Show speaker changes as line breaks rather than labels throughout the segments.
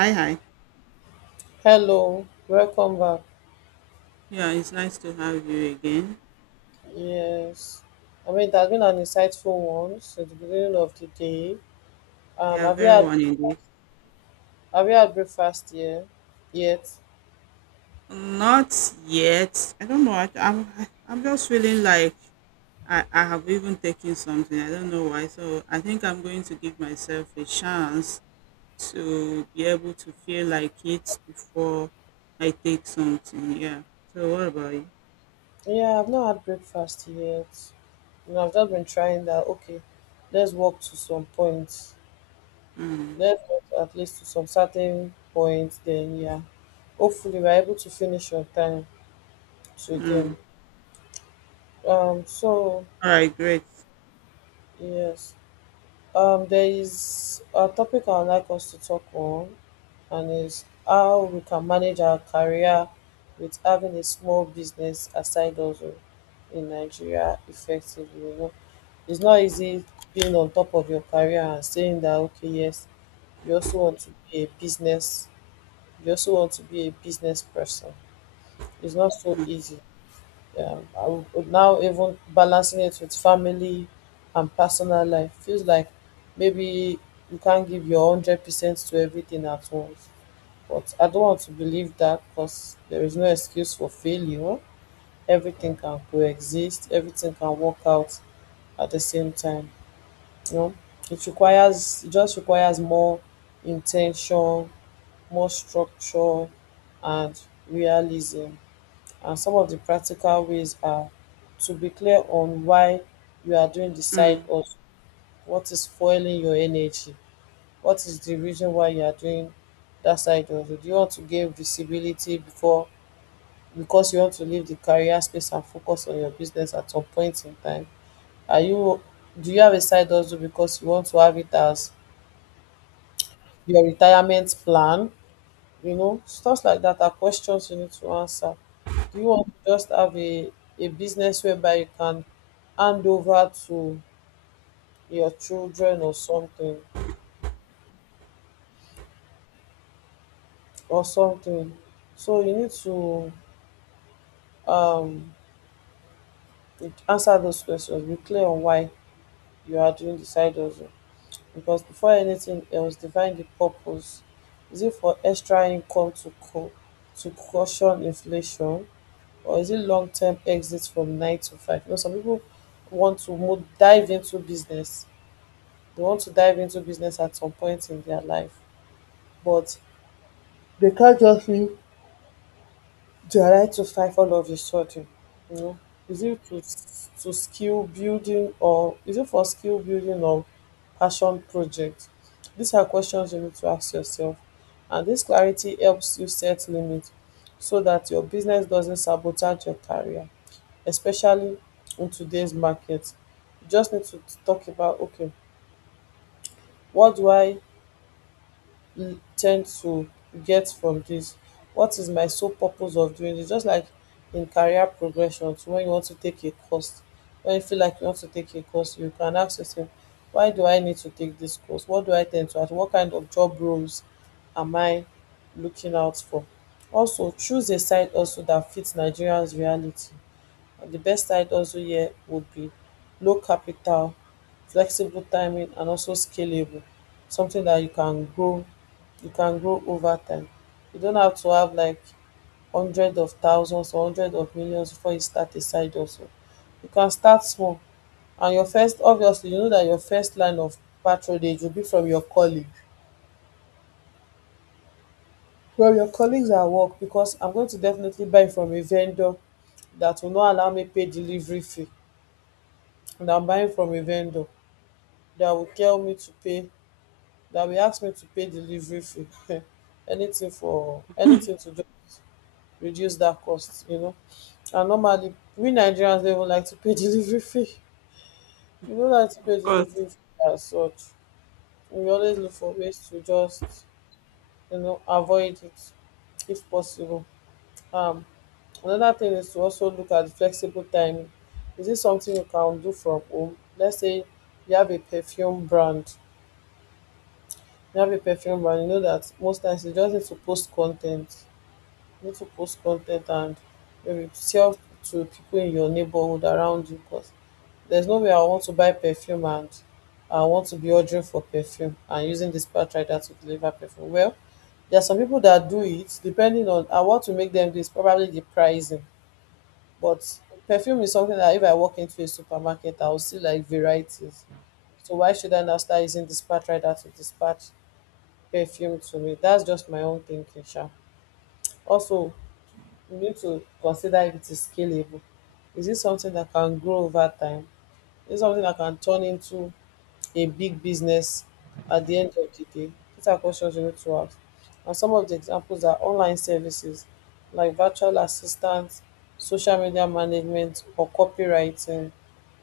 Hi, hi.
Hello, welcome back.
Yeah, it's nice to have you again.
Yes, I mean it has been an insightful one since the beginning of the day.
Yeah,
Have you
very
had
one indeed.
breakfast yet? Yet?
Not yet. I don't know. I'm just feeling like I have even taken something. I don't know why. So I think I'm going to give myself a chance to be able to feel like it before I take something. Yeah. So what about you?
Yeah, I've not had breakfast yet. You know, I've just been trying that. Okay, let's walk to some point.
Mm,
Let's walk at least to some certain point. Then yeah, hopefully we're able to finish on time today.
mm.
So
All right. Great.
yes. There is a topic I would like us to talk on, and is how we can manage our career with having a small business aside also in Nigeria effectively. You know, it's not easy being on top of your career and saying that okay, yes, you also want to be a business, you also want to be a business person. It's not so
Mm,
easy. Yeah, I would now even balancing it with family and personal life feels like maybe you can't give your 100% to everything at once. But I don't want to believe that because there is no excuse for failure. Everything can coexist. Everything can work out at the same time. You know, it just requires more intention, more structure, and realism and some of the practical ways are to be clear on why you are doing the side
mm.
hustle, what is fueling your energy, what is the reason why you are doing that side hustle. Do you want to gain visibility before because you want to leave the career space and focus on your business at some point in time? Are you do you have a side hustle because you want to have it as your retirement plan, you know, stuff like that are questions you need to answer. Do you want to just have a business whereby you can hand over to your children or something or something so you need to um answer those questions, be clear on why you are doing the side hustle, because before anything else define the purpose. Is it for extra income to to caution inflation, or is it long term exit from nine to five? You know, some people want to dive into business. They want to dive into business at some point in their life, but they can't just leave their nine to five all of a sudden. You know, is it to skill building, or is it for skill building or passion project? These are questions you need to ask yourself, and this clarity helps you set limits so that your business doesn't sabotage your career, especially in today's market. You just need to talk about okay, what do I tend to get from this? What is my sole purpose of doing this? Just like in career progression, so when you feel like you want to take a course, you can ask yourself, why do I need to take this course? What do I tend to ask? What kind of job roles am I looking out for? Also, choose a side also that fits Nigerians' reality. The best side also here would be low capital, flexible timing and also scalable, something that you can grow, over time. You don't have to have like hundreds of thousands or hundreds of millions before you start a side hustle. You can start small, and your first, obviously you know that your first line of patronage will be from your colleague from your colleagues at work, because I'm going to definitely buy from a vendor that will not allow me pay delivery fee, and I'm buying from a vendor that will tell me to pay, that will ask me to pay delivery fee anything for anything to do, reduce that cost, you know. And normally we Nigerians don't even like to pay delivery fee. We don't like to pay
Of
delivery
course.
fee As such, we always look for ways to just, you know, avoid it if possible. um Another thing is to also look at the flexible timing. Is it something you can do from home? Let's say you have a perfume brand. You know that most times you just need to post content. You need to post content and maybe sell to people in your neighborhood around you. Because there's no way I want to buy perfume and I want to be ordering for perfume and using this rider to deliver perfume. Well, there are some people that do it depending on I want to make them do is probably the pricing. But perfume is something that if I walk into a supermarket, I will see like varieties. So why should I now start using dispatch rider to dispatch perfume to me. That's just my own thinking, sha. Also, you need to consider if it is scalable. Is it something that can grow over time? Is it something that can turn into a big business at the end of the day? These are questions you need to ask. And some of the examples are online services like virtual assistants, social media management, or copywriting.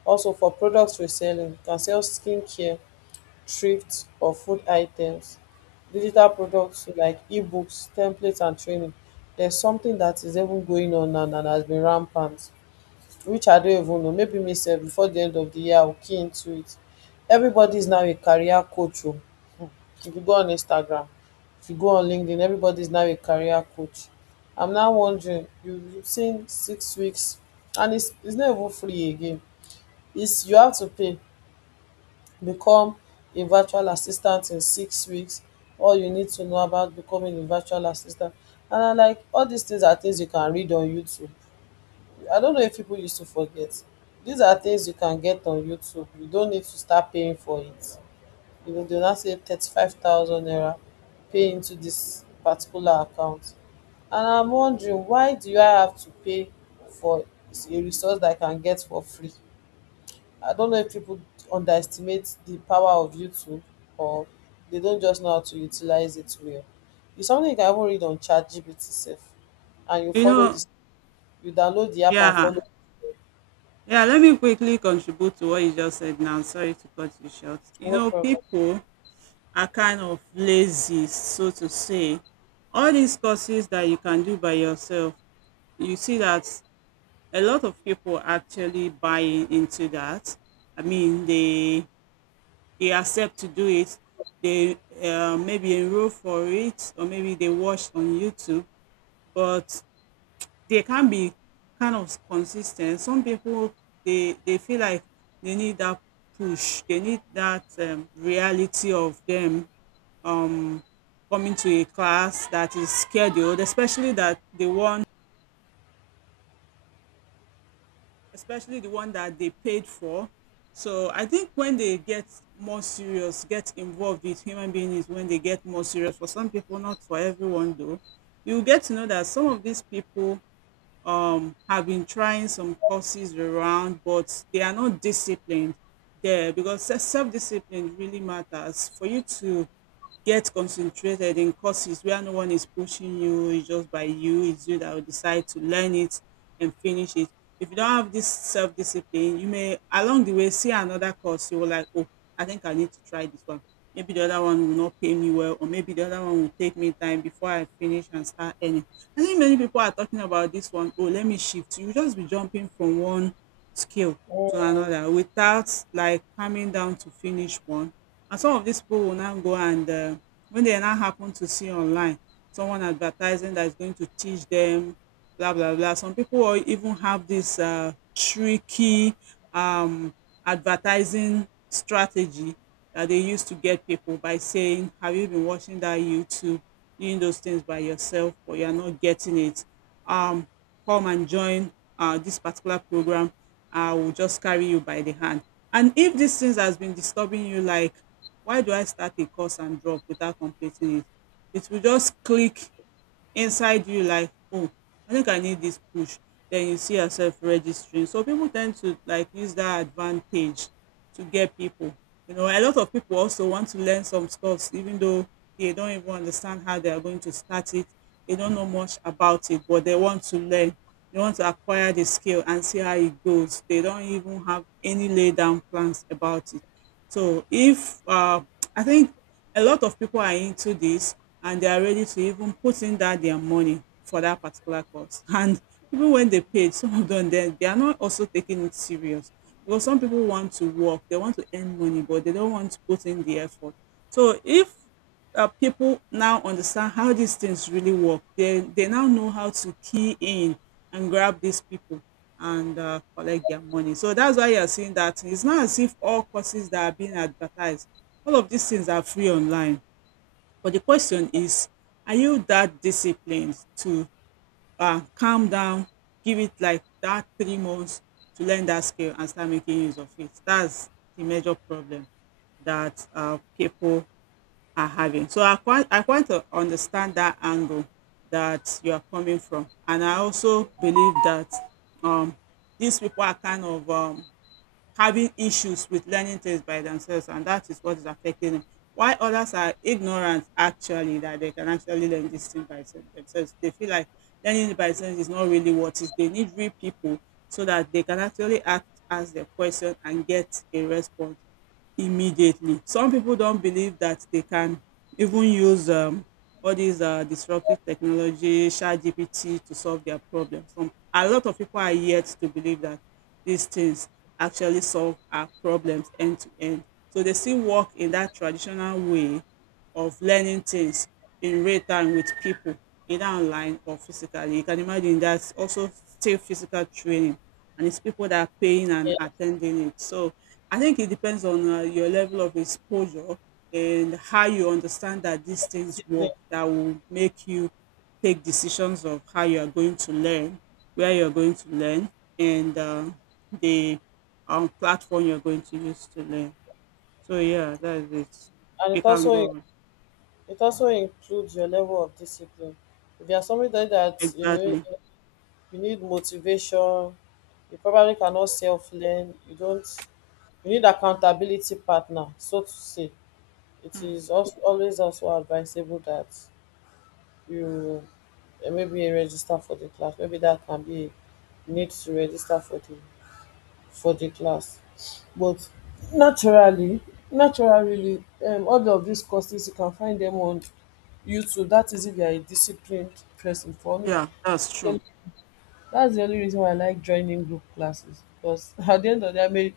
Also, for products reselling, you can sell skincare, thrift or food items, digital products like ebooks, templates and training. There's something that is even going on now and has been rampant, which I don't even know, maybe myself before the end of the year I'll key into it. Everybody is now a career coach. Oh, if you go on Instagram, if you go on LinkedIn, everybody is now a career coach. I'm now wondering, you've seen 6 weeks, and it's not even free again, it's you have to pay. Become a virtual assistant in 6 weeks, all you need to know about becoming a virtual assistant, and na like all these things are things you can read on YouTube. I don't know if people used to forget, these are things you can get on YouTube, you don't need to start paying for it. You go dey now say 35,000 naira, pay into this particular account, and I'm wondering why do I have to pay for a resource that I can get for free. I don't know if people underestimate the power of YouTube or they don't just know how to utilize it well. It's something you can even read on ChatGPT self, and you
You
follow
know.
this, you download the app and
Yeah.
follow.
Yeah, let me quickly contribute to what you just said now. Sorry to cut you short. You
No
know,
problem.
people are kind of lazy, so to say. All these courses that you can do by yourself, you see that a lot of people actually buy into that. I mean, they accept to do it. They maybe enroll for it, or maybe they watch on YouTube. But they can be kind of consistent. Some people they feel like they need that push. They need that reality of them um coming to a class that is scheduled, especially the one that they paid for. So I think when they get more serious, get involved with human beings when they get more serious. For some people, not for everyone though. You get to know that some of these people have been trying some courses around, but they are not disciplined there, because self discipline really matters for you to get concentrated in courses where no one is pushing you. It's just by you, it's you that will decide to learn it and finish it. If you don't have this self discipline, you may along the way see another course, you will like, oh, I think I need to try this one. Maybe the other one will not pay me well, or maybe the other one will take me time before I finish and start earning. I think many people are talking about this one. Oh, let me shift. You just be jumping from one skill
Mm,
to another without like coming down to finish one. And some of these people will now go and when they now happen to see online someone advertising that is going to teach them, blah blah blah. Some people will even have this tricky um, advertising strategy that they use to get people by saying, "Have you been watching that YouTube?" Doing those things by yourself, or you are not getting it. Um, come and join this particular program. I will just carry you by the hand. And if these things has been disturbing you, like, why do I start a course and drop without completing it? It will just click inside you like, oh, I think I need this push. Then you see yourself registering. So people tend to like use that advantage to get people. A lot of people also want to learn some stuffs, even though they don't even understand how they are going to start it. They don't know much about it, but they want to learn. They want to acquire the skill and see how it goes. They don't even have any laid down plans about it. So if I think a lot of people are into this, and they are ready to even put in that their money for that particular course. And even when they paid, some of them they are not also taking it serious, because some people want to work, they want to earn money, but they don't want to put in the effort. So if people now understand how these things really work, they now know how to key in and grab these people and collect their money. So that's why you're seeing that it's not as if all courses that are being advertised, all of these things are free online. But the question is, are you that disciplined to calm down, give it like that 3 months to learn that skill and start making use of it? That's the major problem that people are having. So I quite understand that angle that you are coming from, and I also believe that um, these people are kind of having issues with learning things by themselves, and that is what is affecting them, while others are ignorant actually that they can actually learn this thing by themselves. They feel like learning it by themselves is not really what is, they need real people so that they can actually act ask the question and get a response immediately. Some people don't believe that they can even use all these disruptive technology chat gpt to solve their problems. Some A lot of people are yet to believe that these things actually solve our problems end to end. So they still work in that traditional way of learning things in real time with people, either online or physically. You can imagine that's also still physical training, and it's people that are paying and
yeah,
attending it. So I think it depends on your level of exposure and how you understand that
your
these things
discipline,
work that will make you take decisions of how you are going to learn, where you are going to learn, and the platform you're going to use to learn. So yeah, that is it.
and
It can go on.
it also includes your level of discipline. If you are somebody that, you know,
Exactly.
you need motivation, you probably cannot self learn. You don't. You need accountability partner, so to say. It
Mm.
is also always also advisable that you maybe register for the class. Maybe that can be a need to register for the class. But naturally, naturally, all of these courses you can find them on YouTube. That is if you are a disciplined person. For me,
Yeah, that's true.
then that's the only reason why I like joining group classes, because at the end of the day, I may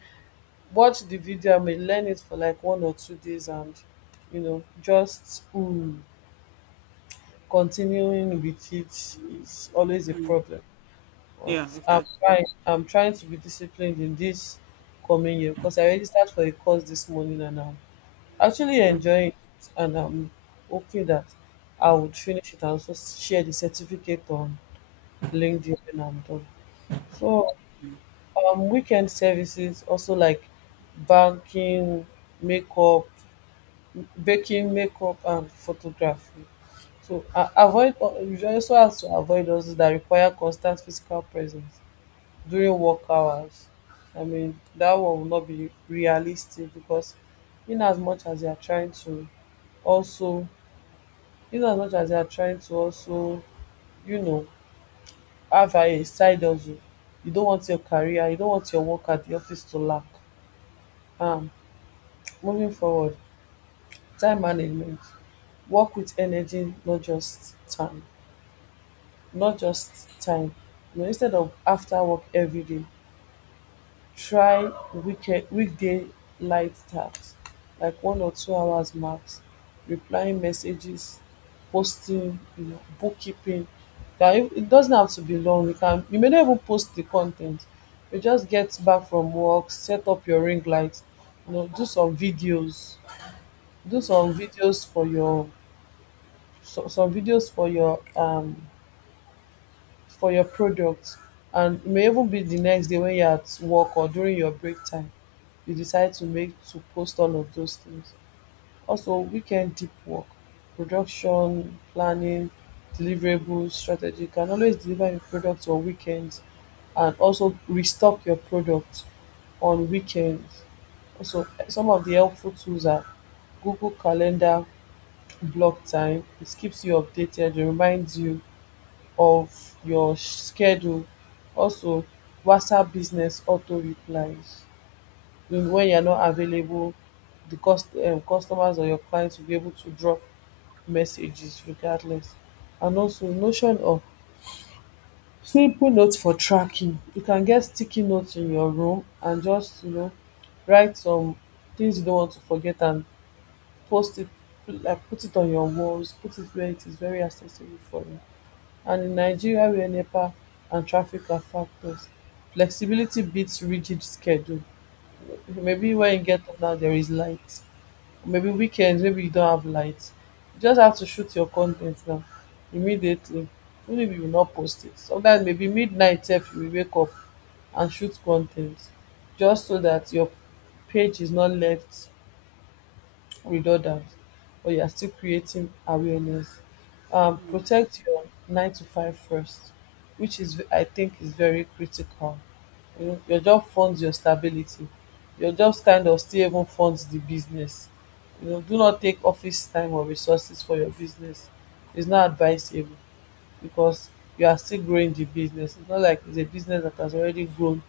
watch the video, I may learn it for like 1 or 2 days, and you know, just continuing with it is always a
Mm.
problem. But
Yeah,
I'm
exactly.
trying. I'm trying to be disciplined in this coming year because I registered for a course this morning and I'm actually
Mm.
enjoying it and I'm hoping that I would finish it and also share the certificate on LinkedIn when I'm done. So weekend services also like banking, makeup, baking, makeup and photography. So avoid you also have to avoid hustles that require constant physical presence during work hours. I mean that one will not be realistic because in as much as you are trying to also in as much as you are trying to also, you know, have a side hustle, you don't want your work at the office to lack. Um moving forward, time management. Work with energy, not just time, you know, instead of after work every day try weekend weekday light tasks like 1 or 2 hours max, replying messages, posting, you know, bookkeeping. That It doesn't have to be long. You can, you may not even post the content. You just get back from work, set up your ring light, you know, do some videos, do some videos for your some videos for your product, and e may even be the next day when you're at work or during your break time you decide to make to post all of those things. Also weekend deep work, production, planning, deliverables, strategy. You can always deliver your products on weekends and also restock your product on weekends. Also some of the helpful tools are Google calendar block time. It keeps you updated, it reminds you of your schedule. Also WhatsApp business auto replies when you're not available, the customers or your clients will be able to drop messages regardless. And also Notion of simple notes for tracking. You can get sticky notes in your room and just you know write some things you don't want to forget and post it, like put it on your walls, put it where it is very accessible for you. And in Nigeria where NEPA and traffic are factors, flexibility beats rigid schedule. Maybe when you get up now there is light. Maybe weekends, maybe you don't have light. You just have to shoot your content now immediately. Even if you will not post it. Sometimes maybe midnight if you will wake up and shoot content, just so that your page is not left with redundant, but you are still creating awareness.
Mm.
Protect your nine to five first, which is I think is very critical. You know, your job funds your stability. Your job kind of still even funds the business. You know, do not take office time or resources for your business. It's not advisable, because you are still growing the business. It's not like it's a business that has already grown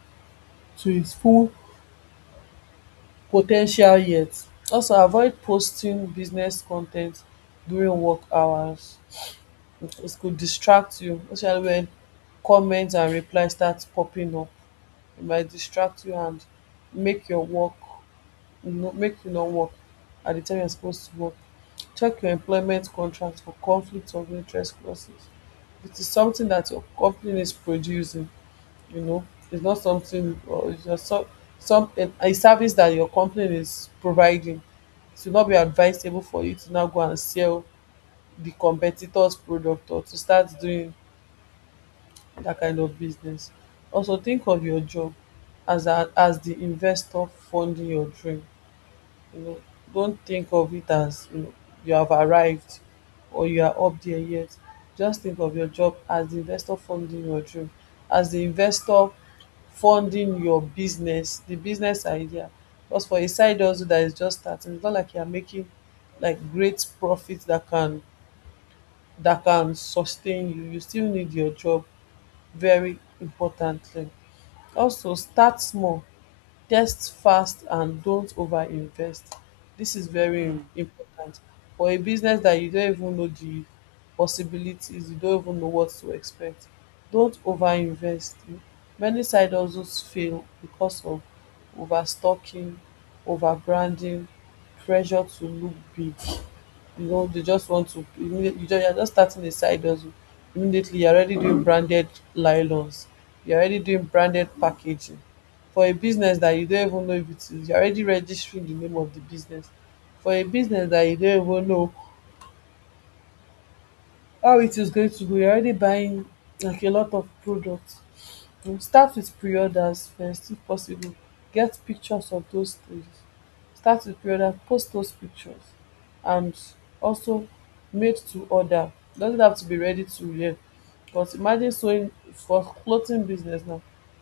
to its full po ten tial yet. Also, avoid posting business con ten t during work hours. It could distract you, especially when comments and replies start popping up. It might distract you and make your work, no, make you not work at di time you suppose to work. Check your employment contract for conflict of interest clauses. It is something that your company is producing, you know, it's not something, or it's just some a service that your company is providing, it will not be advisable for you to now go and sell the competitor's product or to start doing that kind of business. Also, think of your job as a as the investor funding your dream. You know, don't think of it as, you know, you have arrived or you are up there yet. Just think of your job as the investor funding your dream, as the investor funding your business, the business idea. Because for a side hustle that is just starting, it's not like you are making like great profits that can sustain you. You still need your job very importantly. Also start small. Test fast and don't overinvest. This is very
Mm.
important. For a business that you don't even know the possibilities, you don't even know what to expect. Don't overinvest. Many side hustles fail because of overstocking, overbranding, pressure to look big. You know, they just want to immediately, you just, you're just starting a side hustle, immediately you're already doing branded nylons, you're already doing branded packaging for a business that you don't even know if it is, you're already registering the name of the business for a business that you don't even know how it is going to go, you're already buying like a lot of products. Start with pre-orders first if possible. Get pictures of those things, start with pre-order, post those pictures. And also made to order, doesn't have to be ready to wear. But imagine sewing for clothing business now,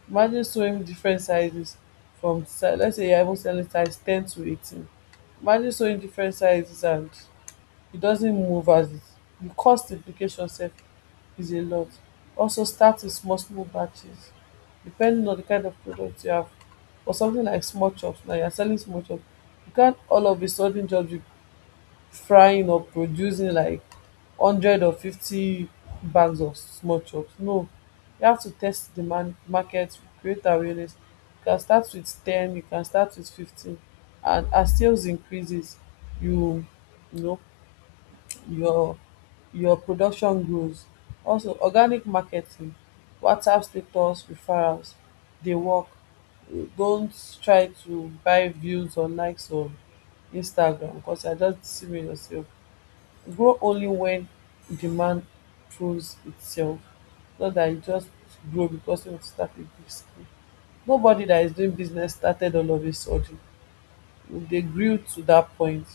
imagine sewing different sizes. Let's say you're even selling size 10 to 18, imagine sewing different sizes and it doesn't move as it, the cost implication sef is a lot. Also start with small small batches depending on the kind of product you have. For something like small chops now, you're selling small chops. You can't all of a sudden just be frying or producing like 100 or 50 bags of small chops. No, you have to test the market, create awareness. You can start with 10, you can start with 15 and as sales increases, you you know, your your production grows. Also organic marketing, WhatsApp status referrals, they work. Don't try to buy views or likes on Instagram because you are just deceiving yourself. Grow only when demand proves itself. Not that you just grow because you want to start a big scale. Nobody that is doing business started all of a sudden, they grew to that point.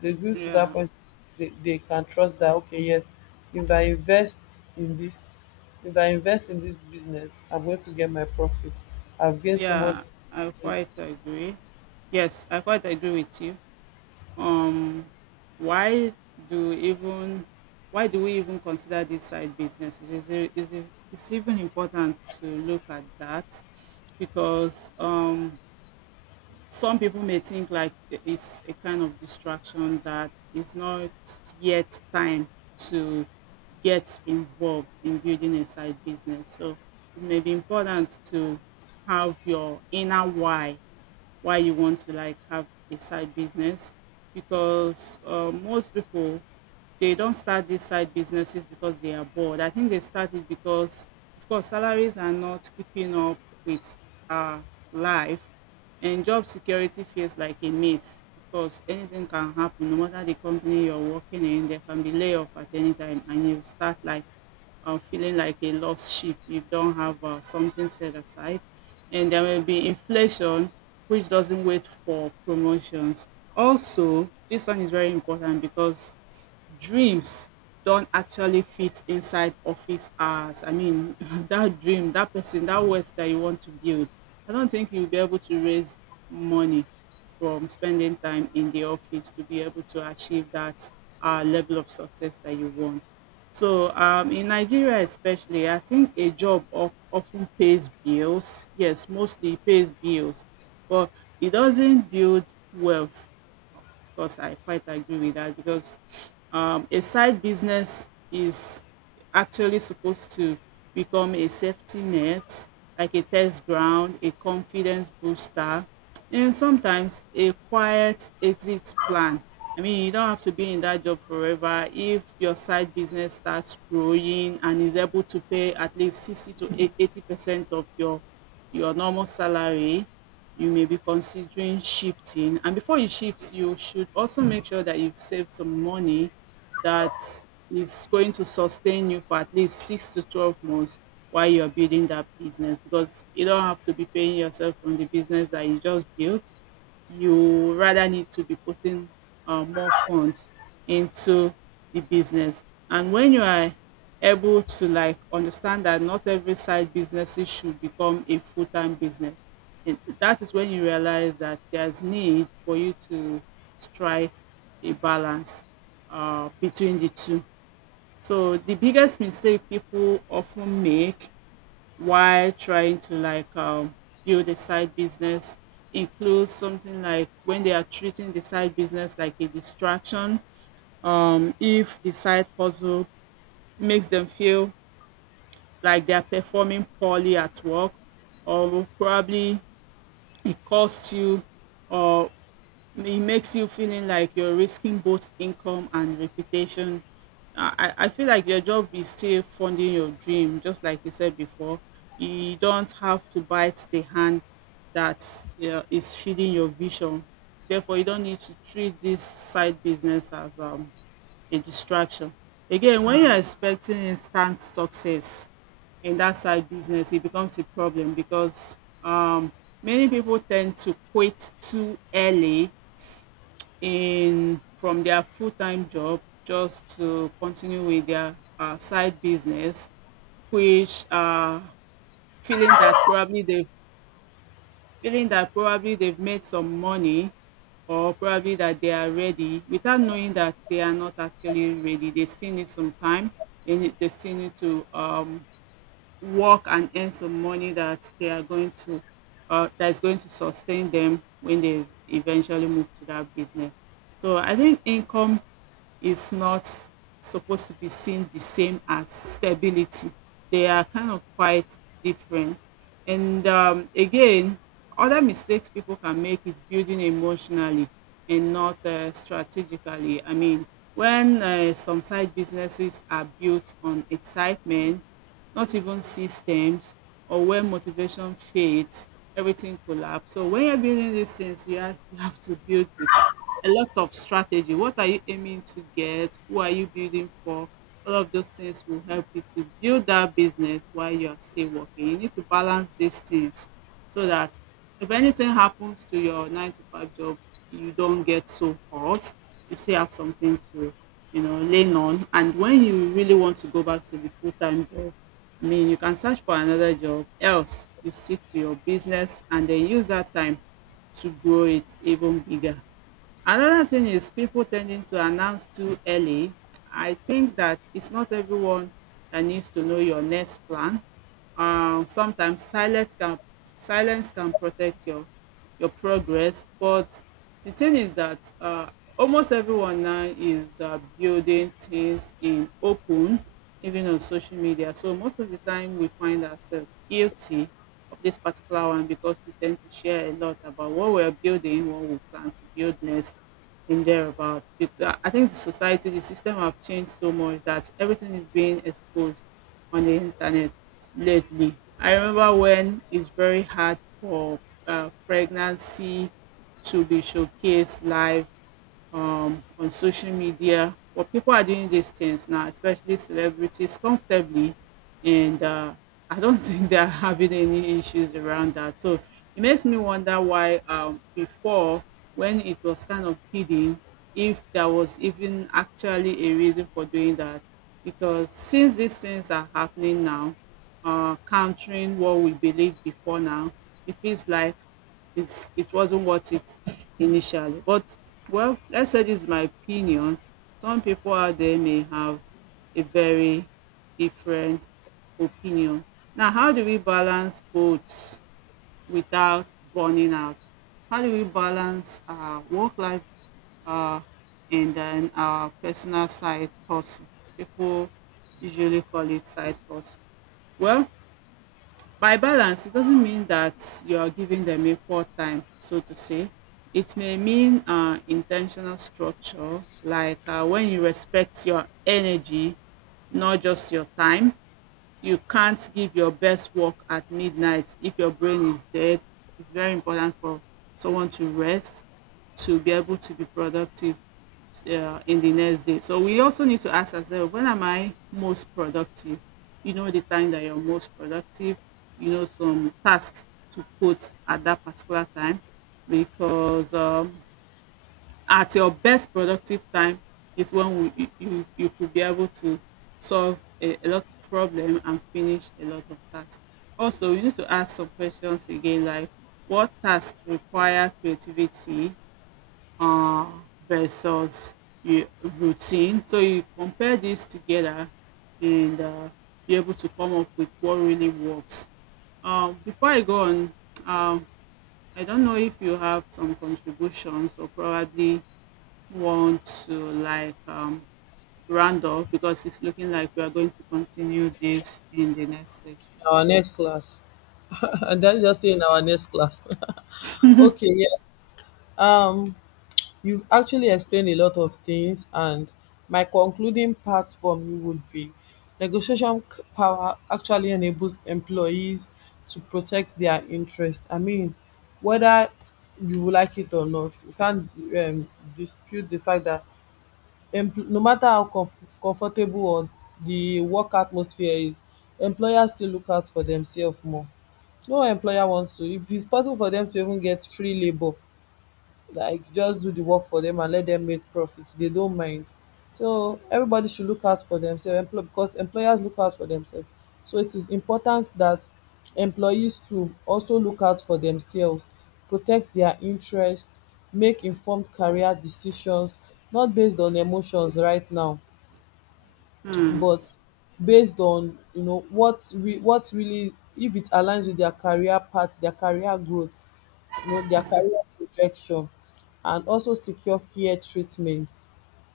They grew to that
Yeah,
point. They can trust that, okay, yes, if I invest in this, if I invest in this business, I'm going to get my profit. I've gained so much
yeah, I
from it.
quite agree. Yes, I quite agree with you. Um, why do even why do we even consider these side businesses? Is it it's even important to look at that, because some people may think like it's a kind of distraction, that it's not yet time to get involved in building a side business. So it may be important to have your inner why you want to like have a side business, because most people, they don't start these side businesses because they are bored. I think they started because, of course, salaries are not keeping up with our life, and job security feels like a myth. Of course, anything can happen. No matter the company you're working in, there can be layoff at any time, and you start like feeling like a lost sheep if you don't have something set aside. And there will be inflation, which doesnch doesn't wait for promotions. Also, this one is very important because dreams don't actually fit inside office hours. I mean, that dream, that person, that wealth that you want to build, I don't think you'll be able to raise money from spending time in the office to be able to achieve that level of success that you want. So, in Nigeria especially, I think a job often pays bills. Yes, mostly it pays bills, but it doesn't build wealth. Of course, I quite agree with that, because a side business is actually supposed to become a safety net, like a test ground, a confidence booster, and sometimes a quiet exit plan. I mean, you don't have to be in that job forever. If your side business starts growing and is able to pay at least 60 to 80% of your normal salary, you may be considering shifting. And before you shift, you should also make sure that you've saved some money that is going to sustain you for at least 6 to 12 months while you're building that business, because you don't have to be paying yourself from the business that you just built. You rather need to be putting more funds into the business. And when you are able to like understand that not every side businesses should become a full-time business, and that is when you realize that there's need for you to strike a balance between the two. So the biggest mistake people often make while trying to like build a side business includes something like when they are treating the side business like a distraction. If the side hustle makes them feel like they are performing poorly at work, or probably it costs you, or it makes you feeling like you're risking both income and reputation. I feel like your job is still funding your dream, just like you said before. You don't have to bite the hand that is feeding your vision. Therefore, you don't need to treat this side business as a distraction. Again, when you're expecting instant success in that side business, it becomes a problem because many people tend to quit too early in from their full-time job just to continue with their side business which feeling that probably they feeling that probably they've made some money, or probably that they are ready without knowing that they are not actually ready. They still need some time. They still need to work and earn some money that they are going to that is going to sustain them when they eventually move to that business. So I think income is not supposed to be seen the same as stability. They are kind of quite different. And again, other mistakes people can make is building emotionally and not strategically. I mean, when some side businesses are built on excitement, not even systems, or when motivation fades, everything collapse. So when you're building these things, you have to build with a lot of strategy. What are you aiming to get? Who are you building for? All of those things will help you to build that business while you are still working. You need to balance these things so that if anything happens to your nine to five job, you don't get so hot. You still have something to, you know, lean on. And when you really want to go back to the full time job, I mean, you can search for another job. Else, you stick to your business and then use that time to grow it even bigger. Another thing is people tending to announce too early. I think that it's not everyone that needs to know your next plan. Sometimes silence can protect your progress. But the thing is that almost everyone now is building things in open, even on social media. So most of the time we find ourselves guilty of this particular one, because we tend to share a lot about what we're building, what we plan to build next, and thereabouts. I think the society, the system have changed so much that everything is being exposed on the internet lately. I remember when it's very hard for pregnancy to be showcased live on social media. But people are doing these things now, especially celebrities, comfortably, and I don't think they're having any issues around that. So it makes me wonder why before, when it was kind of hidden, if there was even actually a reason for doing that. Because since these things are happening now, countering what we believed before now, it feels like it wasn't worth it initially. But well, let's say this is my opinion. Some people out there may have a very different opinion. Now, how do we balance both without burning out? How do we balance our work life uh, and then our personal side hustle? People usually call it side hustle. Well, by balance, it doesn't mean that you are giving them equal time, so to say. It may mean intentional structure, like when you respect your energy, not just your time. You can't give your best work at midnight if your brain is dead. It's very important for someone to rest to be able to be productive in the next day. So we also need to ask ourselves, when am I most productive? You know, the time that you're most productive, you know, some tasks to put at that particular time, because at your best productive time is when you could be able to solve a lot of problem and finish a lot of tasks. Also, you need to ask some questions again like what tasks require creativity uh, versus your routine. So you compare these together and be able to come up with what really works. Before I go on, um, I don't know if you have some contributions or probably want to round off, because it's looking like we are going to continue this in the next section.
Our next class. And
Hmm.
that's just in our next class.
Hmm.
Okay, yeah. Um, you've actually explained a lot of things, and my concluding part from you would be negotiation power actually enables employees to protect their interest. I mean, whether you will like it or not, you can't um, dispute the fact that no matter how comfortable or the work atmosphere is, employers still look out for themselves more. No employer wants to, if it's possible for them to even get free labor, like just do the work for them and let them make profits, they don't mind. So everybody should look out for themselves. Because employers look out for themselves, so it is important that employees to also look out for themselves, protect their interests, make informed career decisions, not based on emotions right now,
Hmm.
but based on you know what what really, if it aligns with their career path, their career growth, you know, their career projection, and also secure fair treatment.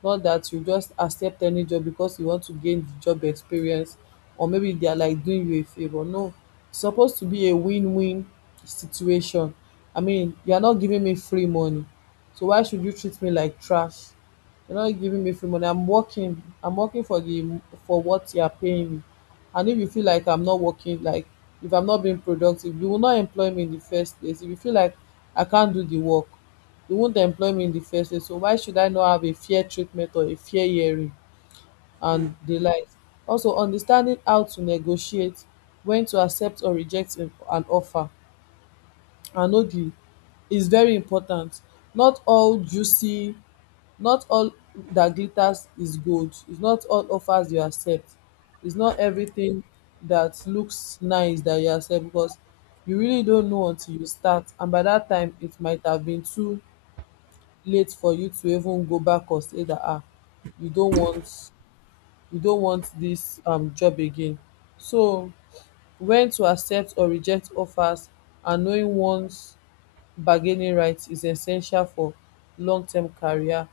Not that you just accept any job because you want to gain the job experience, or maybe they are like doing you a favor. No, it's supposed to be a win-win situation. I mean, you are not giving me free money, so why should you treat me like trash? You're not giving me free money. I'm working. I'm working for the, for what you are paying me. And if you feel like I'm not working, like if I'm not being productive, you will not employ me in the first place. If you feel like I can't do the work, you won't employ me in the first place. So why should I not have a fair treatment or a fair hearing and the likes? Also, understanding how to negotiate, when to accept or reject an offer, and know the is very important. Not all juicy, not all that glitters is gold. It's not all offers you accept, it's not everything that looks nice that you accept, because you really don't know until you start. And by that time, it might have been too late for you to even go back or say that ah, you don't want you don't want this job again. So when to accept or reject offers and knowing one's bargaining rights is essential for long-term career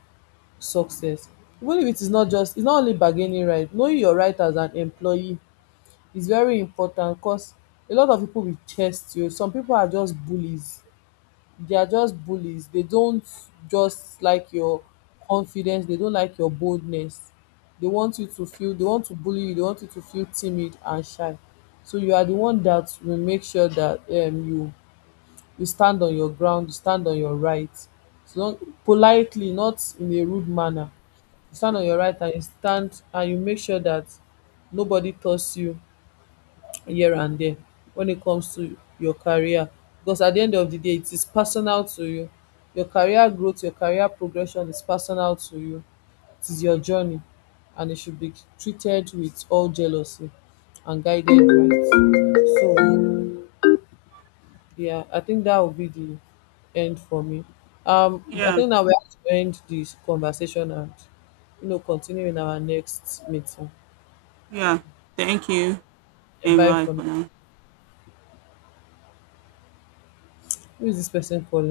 success. Even if it is not just, it's not only bargaining right, knowing your right as an employee is very important, cause a lot of people will test you. Some people are just bullies, they are just bullies. They don't just like your confidence, they don't like your boldness. They want you to feel, they want to bully you, they want you to feel timid and shy. So you are the one that will make sure that you, you stand on your ground, you stand on your right. So don't, politely, not in a rude manner, stand on your right and you stand and you make sure that nobody toss you here and there when it comes to your career. Because at the end of the day, it is personal to you. Your career growth, your career progression is personal to you. It is your journey, and it should be treated with all jealousy and guided right. So yeah, I think that will be the end for me. I
Yeah,
think now we have to end this conversation and you know continue in our next meeting.
yeah. Thank you
Yeah,
and
bye
bye
for now.
for now.
Who is this person calling?